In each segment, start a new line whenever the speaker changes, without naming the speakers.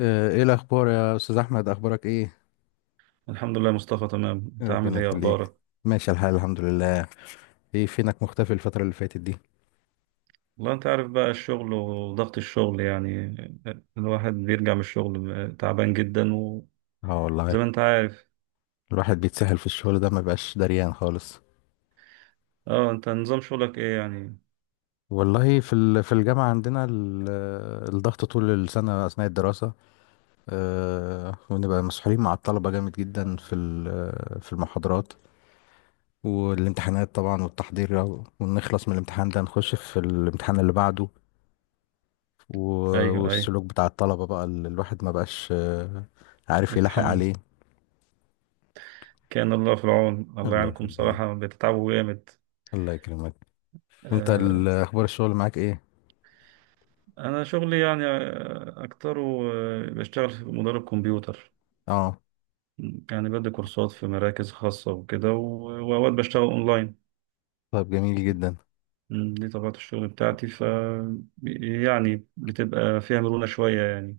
ايه الاخبار يا استاذ احمد؟ اخبارك ايه؟
الحمد لله يا مصطفى، تمام. انت عامل
ربنا
ايه؟
يخليك.
اخبارك؟
ماشي الحال، الحمد لله. ايه فينك مختفي الفتره اللي فاتت دي؟
والله انت عارف بقى الشغل وضغط الشغل يعني. الواحد بيرجع من الشغل تعبان جدا، وزي
اه والله.
ما انت عارف.
الواحد بيتسهل في الشغل ده، ما بقاش دريان خالص.
اه، انت نظام شغلك ايه يعني؟
والله في الجامعه الضغط طول السنه اثناء الدراسه. ونبقى مسحولين مع الطلبه جامد جدا في المحاضرات والامتحانات طبعا والتحضير، ونخلص من الامتحان ده نخش في الامتحان اللي بعده.
ايوه، ايوه.
والسلوك بتاع الطلبة بقى اللي الواحد ما بقاش عارف يلاحق
بتحمل.
عليه.
كان الله في العون، الله
الله
يعينكم
يخليك،
صراحة، بتتعبوا جامد.
الله يكرمك. وانت
آه.
اخبار الشغل معاك ايه؟
انا شغلي يعني اكتره. بشتغل في مدرب كمبيوتر.
اه،
يعني بدي كورسات في مراكز خاصة وكده، واوقات بشتغل اونلاين.
طيب جميل جدا.
دي طبيعة الشغل بتاعتي ف، يعني بتبقى فيها مرونة شوية يعني.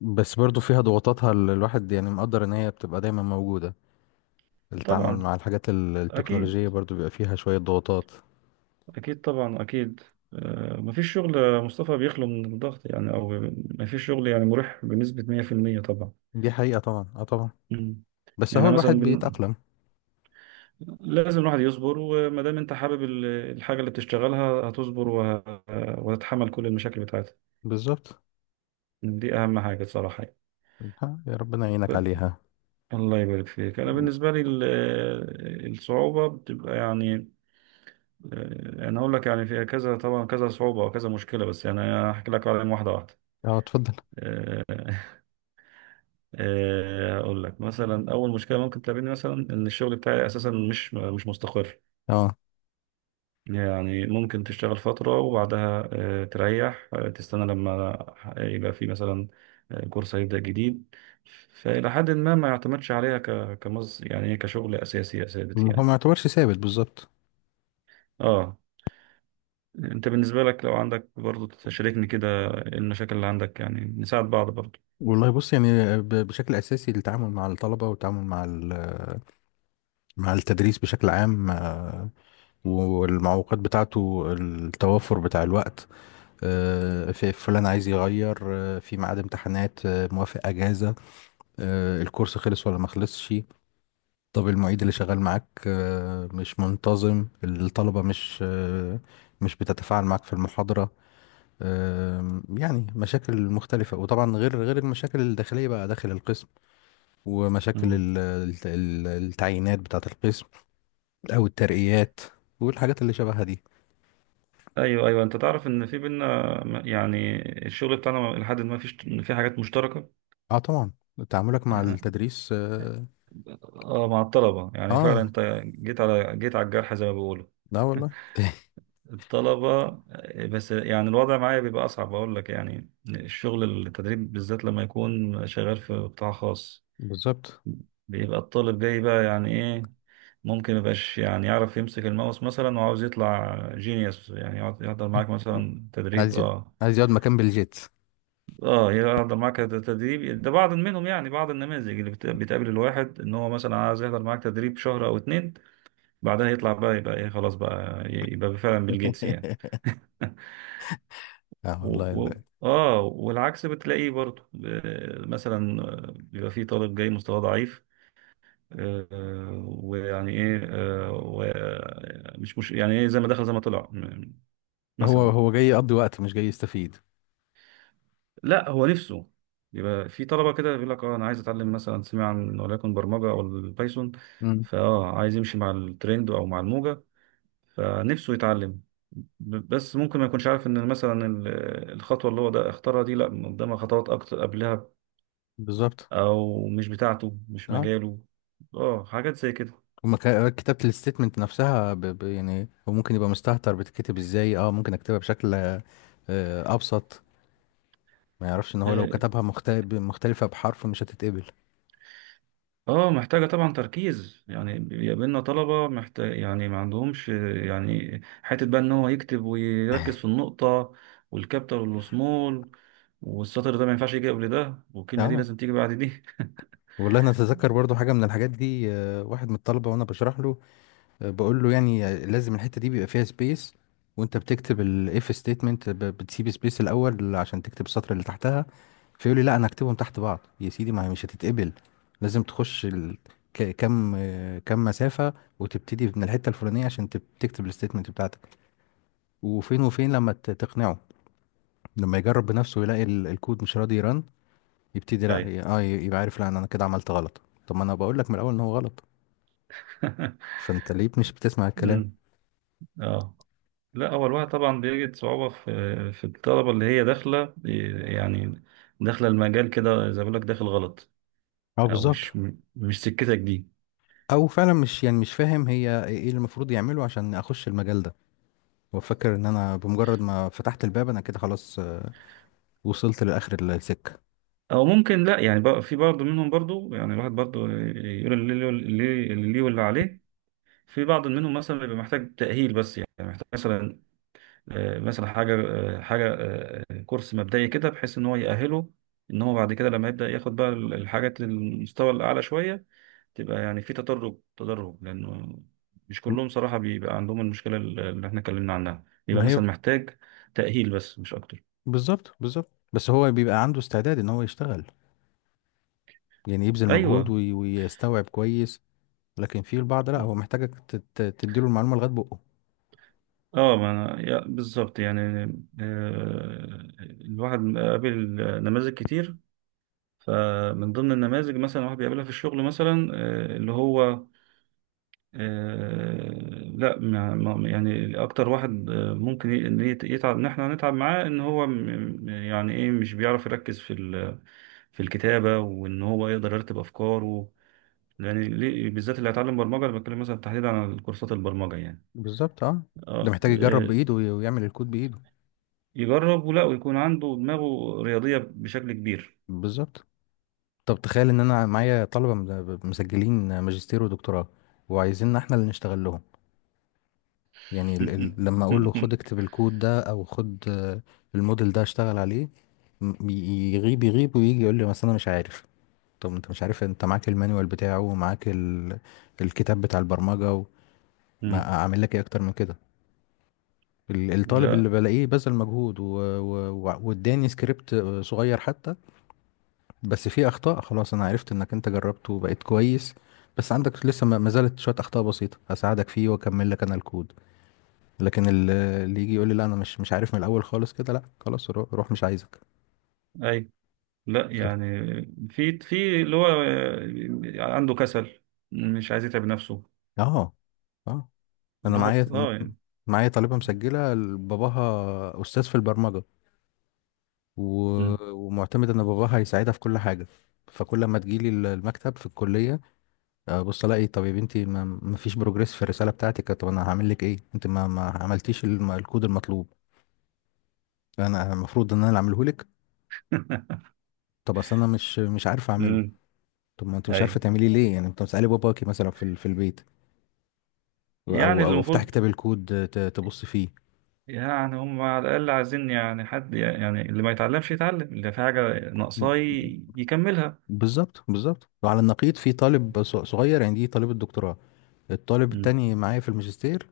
بس برضو فيها ضغوطاتها اللي الواحد يعني مقدر ان هي بتبقى دايما موجودة. التعامل
طبعا.
مع الحاجات التكنولوجية
أكيد.
برضو بيبقى فيها شوية ضغوطات.
أكيد طبعا أكيد. مفيش شغل يا مصطفى بيخلو من الضغط يعني، أو مفيش شغل يعني مريح بنسبة 100% طبعا.
دي حقيقة طبعا، اه طبعا.
مم.
بس
يعني
هو
أنا
الواحد
مثلا
بيتأقلم،
لازم الواحد يصبر، وما دام أنت حابب الحاجة اللي بتشتغلها هتصبر، وتتحمل كل المشاكل بتاعتها.
بالظبط.
دي أهم حاجة صراحة.
ها، يا ربنا يعينك عليها.
الله يبارك فيك. أنا
و-
بالنسبة لي الصعوبة بتبقى يعني. انا اقول لك يعني في كذا طبعا، كذا صعوبه وكذا مشكله، بس يعني أنا هحكي لك عليهم واحده واحده.
اه اتفضل.
آه، اقول لك مثلا اول مشكله ممكن تقابلني، مثلا ان الشغل بتاعي اساسا مش مستقر.
اه،
يعني ممكن تشتغل فتره، وبعدها تريح، تستنى لما يبقى في مثلا كورس هيبدا جديد. فالى حد ما ما يعتمدش عليها كمز يعني إيه، كشغل اساسي ثابت
ما هو
يعني.
ما يعتبرش ثابت، بالظبط.
اه، انت بالنسبه لك لو عندك برضو تشاركني كده إيه المشاكل اللي عندك؟ يعني نساعد بعض برضو.
والله بص، يعني بشكل اساسي التعامل مع الطلبه والتعامل مع مع التدريس بشكل عام. والمعوقات بتاعته التوافر بتاع الوقت. في فلان عايز يغير، في ميعاد امتحانات، موافق اجازه، الكورس خلص ولا ما خلصش. طب المعيد اللي شغال معاك مش منتظم، الطلبه مش مش بتتفاعل معاك في المحاضره. يعني مشاكل مختلفه، وطبعا غير المشاكل الداخليه بقى داخل القسم ومشاكل
مم.
التعيينات بتاعة القسم أو الترقيات والحاجات اللي شبهها دي.
ايوه، ايوه، انت تعرف ان في بينا، يعني الشغل بتاعنا لحد ما فيش، في حاجات مشتركه.
اه طبعا. تعاملك مع
آه.
التدريس، اه.
مع الطلبه يعني فعلا
آه،
انت جيت على الجرح زي ما بيقولوا.
لا والله
الطلبه. بس يعني الوضع معايا بيبقى اصعب. اقول لك يعني الشغل، التدريب بالذات، لما يكون شغال في قطاع خاص
بالظبط.
بيبقى الطالب جاي بقى يعني ايه. ممكن ميبقاش يعني يعرف يمسك الماوس مثلا، وعاوز يطلع جينيوس، يعني يحضر معاك مثلا تدريب.
عايز ي-
اه،
عايز يقعد مكان بالجيت.
اه، هي احضر معاك تدريب ده بعض منهم، يعني بعض النماذج اللي بتقابل الواحد ان هو مثلا عايز يحضر معاك تدريب شهر او اتنين، بعدها يطلع بقى يبقى ايه خلاص بقى يبقى فعلا بيل جيتس يعني.
اه
و...
والله
اه، والعكس بتلاقيه برضه، مثلا بيبقى فيه طالب جاي مستواه ضعيف. ويعني ايه، مش يعني ايه، زي ما دخل زي ما طلع،
هو
مثلا.
هو جاي يقضي وقت مش جاي يستفيد.
لا، هو نفسه يبقى في طلبة كده بيقول لك اه انا عايز اتعلم مثلا، سمع عن وليكن برمجة او البايثون.
امم.
فاه عايز يمشي مع الترند او مع الموجة، فنفسه يتعلم. بس ممكن ما يكونش عارف ان مثلا الخطوة اللي هو ده اختارها دي لا قدامها خطوات اكتر قبلها،
بالظبط،
او مش بتاعته، مش
اه.
مجاله. اه، حاجات زي كده.
ومكا- كتابة الستيتمنت نفسها يعني هو ممكن يبقى مستهتر بتتكتب ازاي. اه، ممكن اكتبها بشكل ابسط. ما يعرفش ان هو لو
آه،
كتبها مختلفة بحرف مش هتتقبل.
اه، محتاجة طبعا تركيز. يعني بيقابلنا طلبة محتاج يعني ما عندهمش، يعني حتة بقى ان هو يكتب ويركز في النقطة والكابيتال والسمول، والسطر ده ما ينفعش يجي قبل ده، والكلمة دي
اه
لازم تيجي بعد دي.
والله انا اتذكر برضو حاجة من الحاجات دي. واحد من الطلبة وانا بشرح له، بقول له يعني لازم الحتة دي بيبقى فيها سبيس. وانت بتكتب الاف ستيتمنت بتسيب سبيس الاول عشان تكتب السطر اللي تحتها. فيقول لي لا انا هكتبهم تحت بعض يا سيدي. ما هي مش هتتقبل، لازم تخش كم كم مسافة وتبتدي من الحتة الفلانية عشان تكتب الستيتمنت بتاعتك. وفين لما تقنعه. لما يجرب بنفسه يلاقي الكود مش راضي يرن، يبتدي لا
ايوه.
ي- اه ي- يبقى عارف لا، انا كده عملت غلط. طب ما انا بقول لك من الاول ان هو غلط. فانت ليه مش بتسمع الكلام؟
أمم، اه. لا، هو الواحد طبعا بيجد صعوبة في، الطلبة اللي هي داخلة، يعني داخلة المجال كده زي ما بقول لك داخل غلط،
اه
او
بالظبط.
مش، مش سكتك دي،
او فعلا مش يعني مش فاهم هي ايه، إيه اللي المفروض يعمله عشان اخش المجال ده. هو فاكر ان انا بمجرد ما فتحت الباب انا كده خلاص، وصلت لاخر السكه.
او ممكن لا يعني في برضه منهم برضه يعني. الواحد برضه يقول اللي ليه، اللي ليه واللي عليه. في بعض منهم مثلا بيبقى محتاج تأهيل بس، يعني محتاج مثلا، مثلا حاجة، حاجة، كورس مبدئي كده بحيث ان هو يأهله، ان هو بعد كده لما يبدأ ياخد بقى الحاجات المستوى الأعلى شوية. تبقى يعني في تدرج، تدرج، لأنه مش
م-
كلهم صراحة بيبقى عندهم المشكلة اللي احنا اتكلمنا عنها، بيبقى
ما هي
مثلا محتاج تأهيل بس مش أكتر.
بالظبط، بالظبط. بس هو بيبقى عنده استعداد ان هو يشتغل، يعني يبذل مجهود
أيوه.
وي- ويستوعب كويس. لكن في البعض لا، هو محتاجك تديله المعلومه لغايه بقه.
اه، ما انا بالظبط يعني. الواحد قابل نماذج كتير. فمن ضمن النماذج مثلا واحد بيقابلها في الشغل مثلا، اللي هو، لا، يعني اكتر واحد ممكن إن يتعب، ان احنا هنتعب معاه، ان هو يعني ايه، مش بيعرف يركز في في الكتابة، وان هو يقدر يرتب افكاره. يعني بالذات اللي هيتعلم برمجة، انا بتكلم مثلا تحديدا عن كورسات البرمجة يعني.
بالظبط، اه. ده
اه.
محتاج يجرب بايده وي- ويعمل الكود بايده.
يجرب ولا ويكون عنده دماغه رياضية بشكل كبير.
بالظبط. طب تخيل ان انا معايا طلبه مسجلين ماجستير ودكتوراه، وعايزيننا احنا اللي نشتغل لهم. يعني ال لما اقول له خد اكتب الكود ده، او خد الموديل ده اشتغل عليه، يغيب ويجي يقول لي مثلا انا مش عارف. طب انت مش عارف، انت معاك المانيوال بتاعه ومعاك ال الكتاب بتاع البرمجه
مم.
ما اعمل لك ايه اكتر من كده؟ الطالب اللي
لا.
بلاقيه بذل مجهود و واداني سكريبت صغير حتى، بس في اخطاء، خلاص انا عرفت انك انت جربته وبقيت كويس. بس عندك لسه ما زالت شويه اخطاء بسيطه، هساعدك فيه واكمل لك انا الكود. لكن اللي يجي يقول لي لا انا مش عارف من الاول خالص كده، لا خلاص روح مش عايزك.
أي، لا
ف-
يعني في، اللي هو عنده كسل، مش عايز يتعب نفسه.
اه، اه. انا
الواحد
معايا
اه يعني.
معايا طالبه مسجله باباها استاذ في البرمجه و...
مم.
ومعتمد ان باباها هيساعدها في كل حاجه. فكل ما تجيلي المكتب في الكليه، بص الاقي، طب يا بنتي ما فيش بروجريس في الرساله بتاعتك، طب انا هعمل لك ايه؟ انت ما عملتيش الكود المطلوب، انا المفروض ان انا اللي اعمله لك؟ طب اصل انا مش عارفه اعمله.
مم.
طب ما انت مش
أي.
عارفه تعمليه ليه، يعني انت مسالي باباكي مثلا في البيت
يعني
او
اللي
او افتح
المفروض،
كتاب الكود؟ تبص فيه.
يعني هم على الأقل عايزين يعني حد، يعني اللي ما يتعلمش يتعلم، اللي في حاجة
ب-
ناقصاه يكملها.
بالظبط، بالظبط. وعلى النقيض في طالب صغير، يعني دي طالب الدكتوراه، الطالب
مم.
التاني معايا في الماجستير.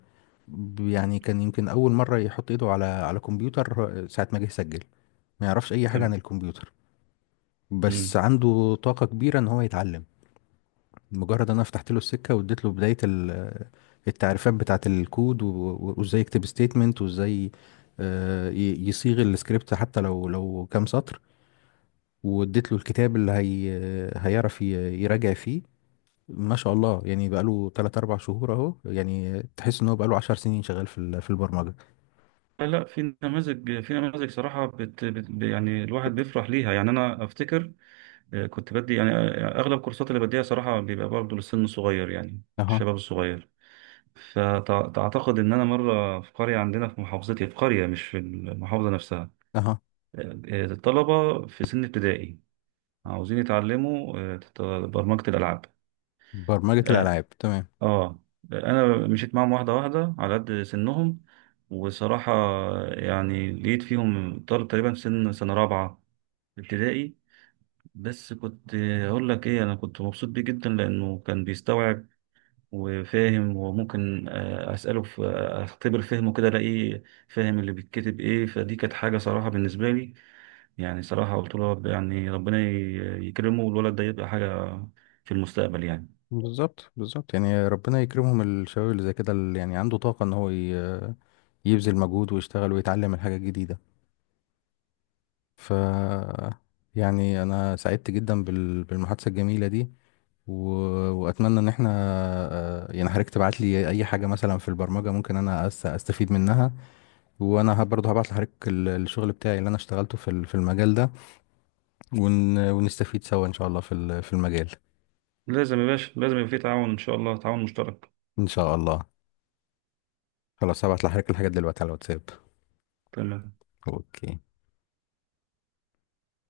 يعني كان يمكن اول مره يحط ايده على على كمبيوتر، ساعه ما جه يسجل ما يعرفش اي حاجه عن
تمام.
الكمبيوتر. بس
مم.
عنده طاقة كبيرة ان هو يتعلم. مجرد انا فتحت له السكة واديت له بداية التعريفات بتاعة الكود و وازاي يكتب ستيتمنت وازاي يصيغ السكريبت حتى لو كام سطر، واديت له الكتاب اللي هي هيعرف يراجع فيه. ما شاء الله يعني بقاله 3 4 شهور اهو، يعني تحس ان هو بقاله 10 سنين شغال في البرمجة.
لا، لا، في نماذج، في نماذج صراحة، بت يعني الواحد بيفرح ليها يعني. أنا أفتكر كنت بدي يعني أغلب الكورسات اللي بديها صراحة بيبقى برضه للسن الصغير يعني،
اها،
الشباب الصغير. فتعتقد إن أنا مرة في قرية عندنا في محافظتي، في قرية مش في المحافظة نفسها،
اها.
الطلبة في سن ابتدائي عاوزين يتعلموا برمجة الألعاب.
برمجة
آه،
الالعاب، تمام.
اه، انا مشيت معاهم واحده واحده على قد سنهم. وصراحه يعني لقيت فيهم طالب تقريبا في سن سنه رابعه ابتدائي. بس كنت اقول لك ايه، انا كنت مبسوط بيه جدا، لانه كان بيستوعب وفاهم، وممكن اساله في، اختبر فهمه كده الاقيه فاهم اللي بيتكتب ايه. فدي كانت حاجه صراحه بالنسبه لي. يعني صراحه قلت له يعني ربنا يكرمه، والولد ده يبقى حاجه في المستقبل يعني.
بالظبط، بالظبط. يعني ربنا يكرمهم الشباب اللي زي كده، اللي يعني عنده طاقة ان هو يبذل مجهود ويشتغل ويتعلم الحاجة الجديدة. ف يعني انا سعدت جدا بالمحادثة الجميلة دي و... واتمنى ان احنا يعني حضرتك تبعت لي اي حاجة مثلا في البرمجة ممكن انا استفيد منها. وانا برضه هبعت لحضرتك الشغل بتاعي اللي انا اشتغلته في المجال ده، ونستفيد سوا ان شاء الله في المجال.
لازم يا باشا، لازم يبقى في تعاون ان شاء الله، تعاون مشترك.
ان شاء الله. خلاص هبعت لحضرتك الحاجات دلوقتي على الواتساب.
تمام.
اوكي.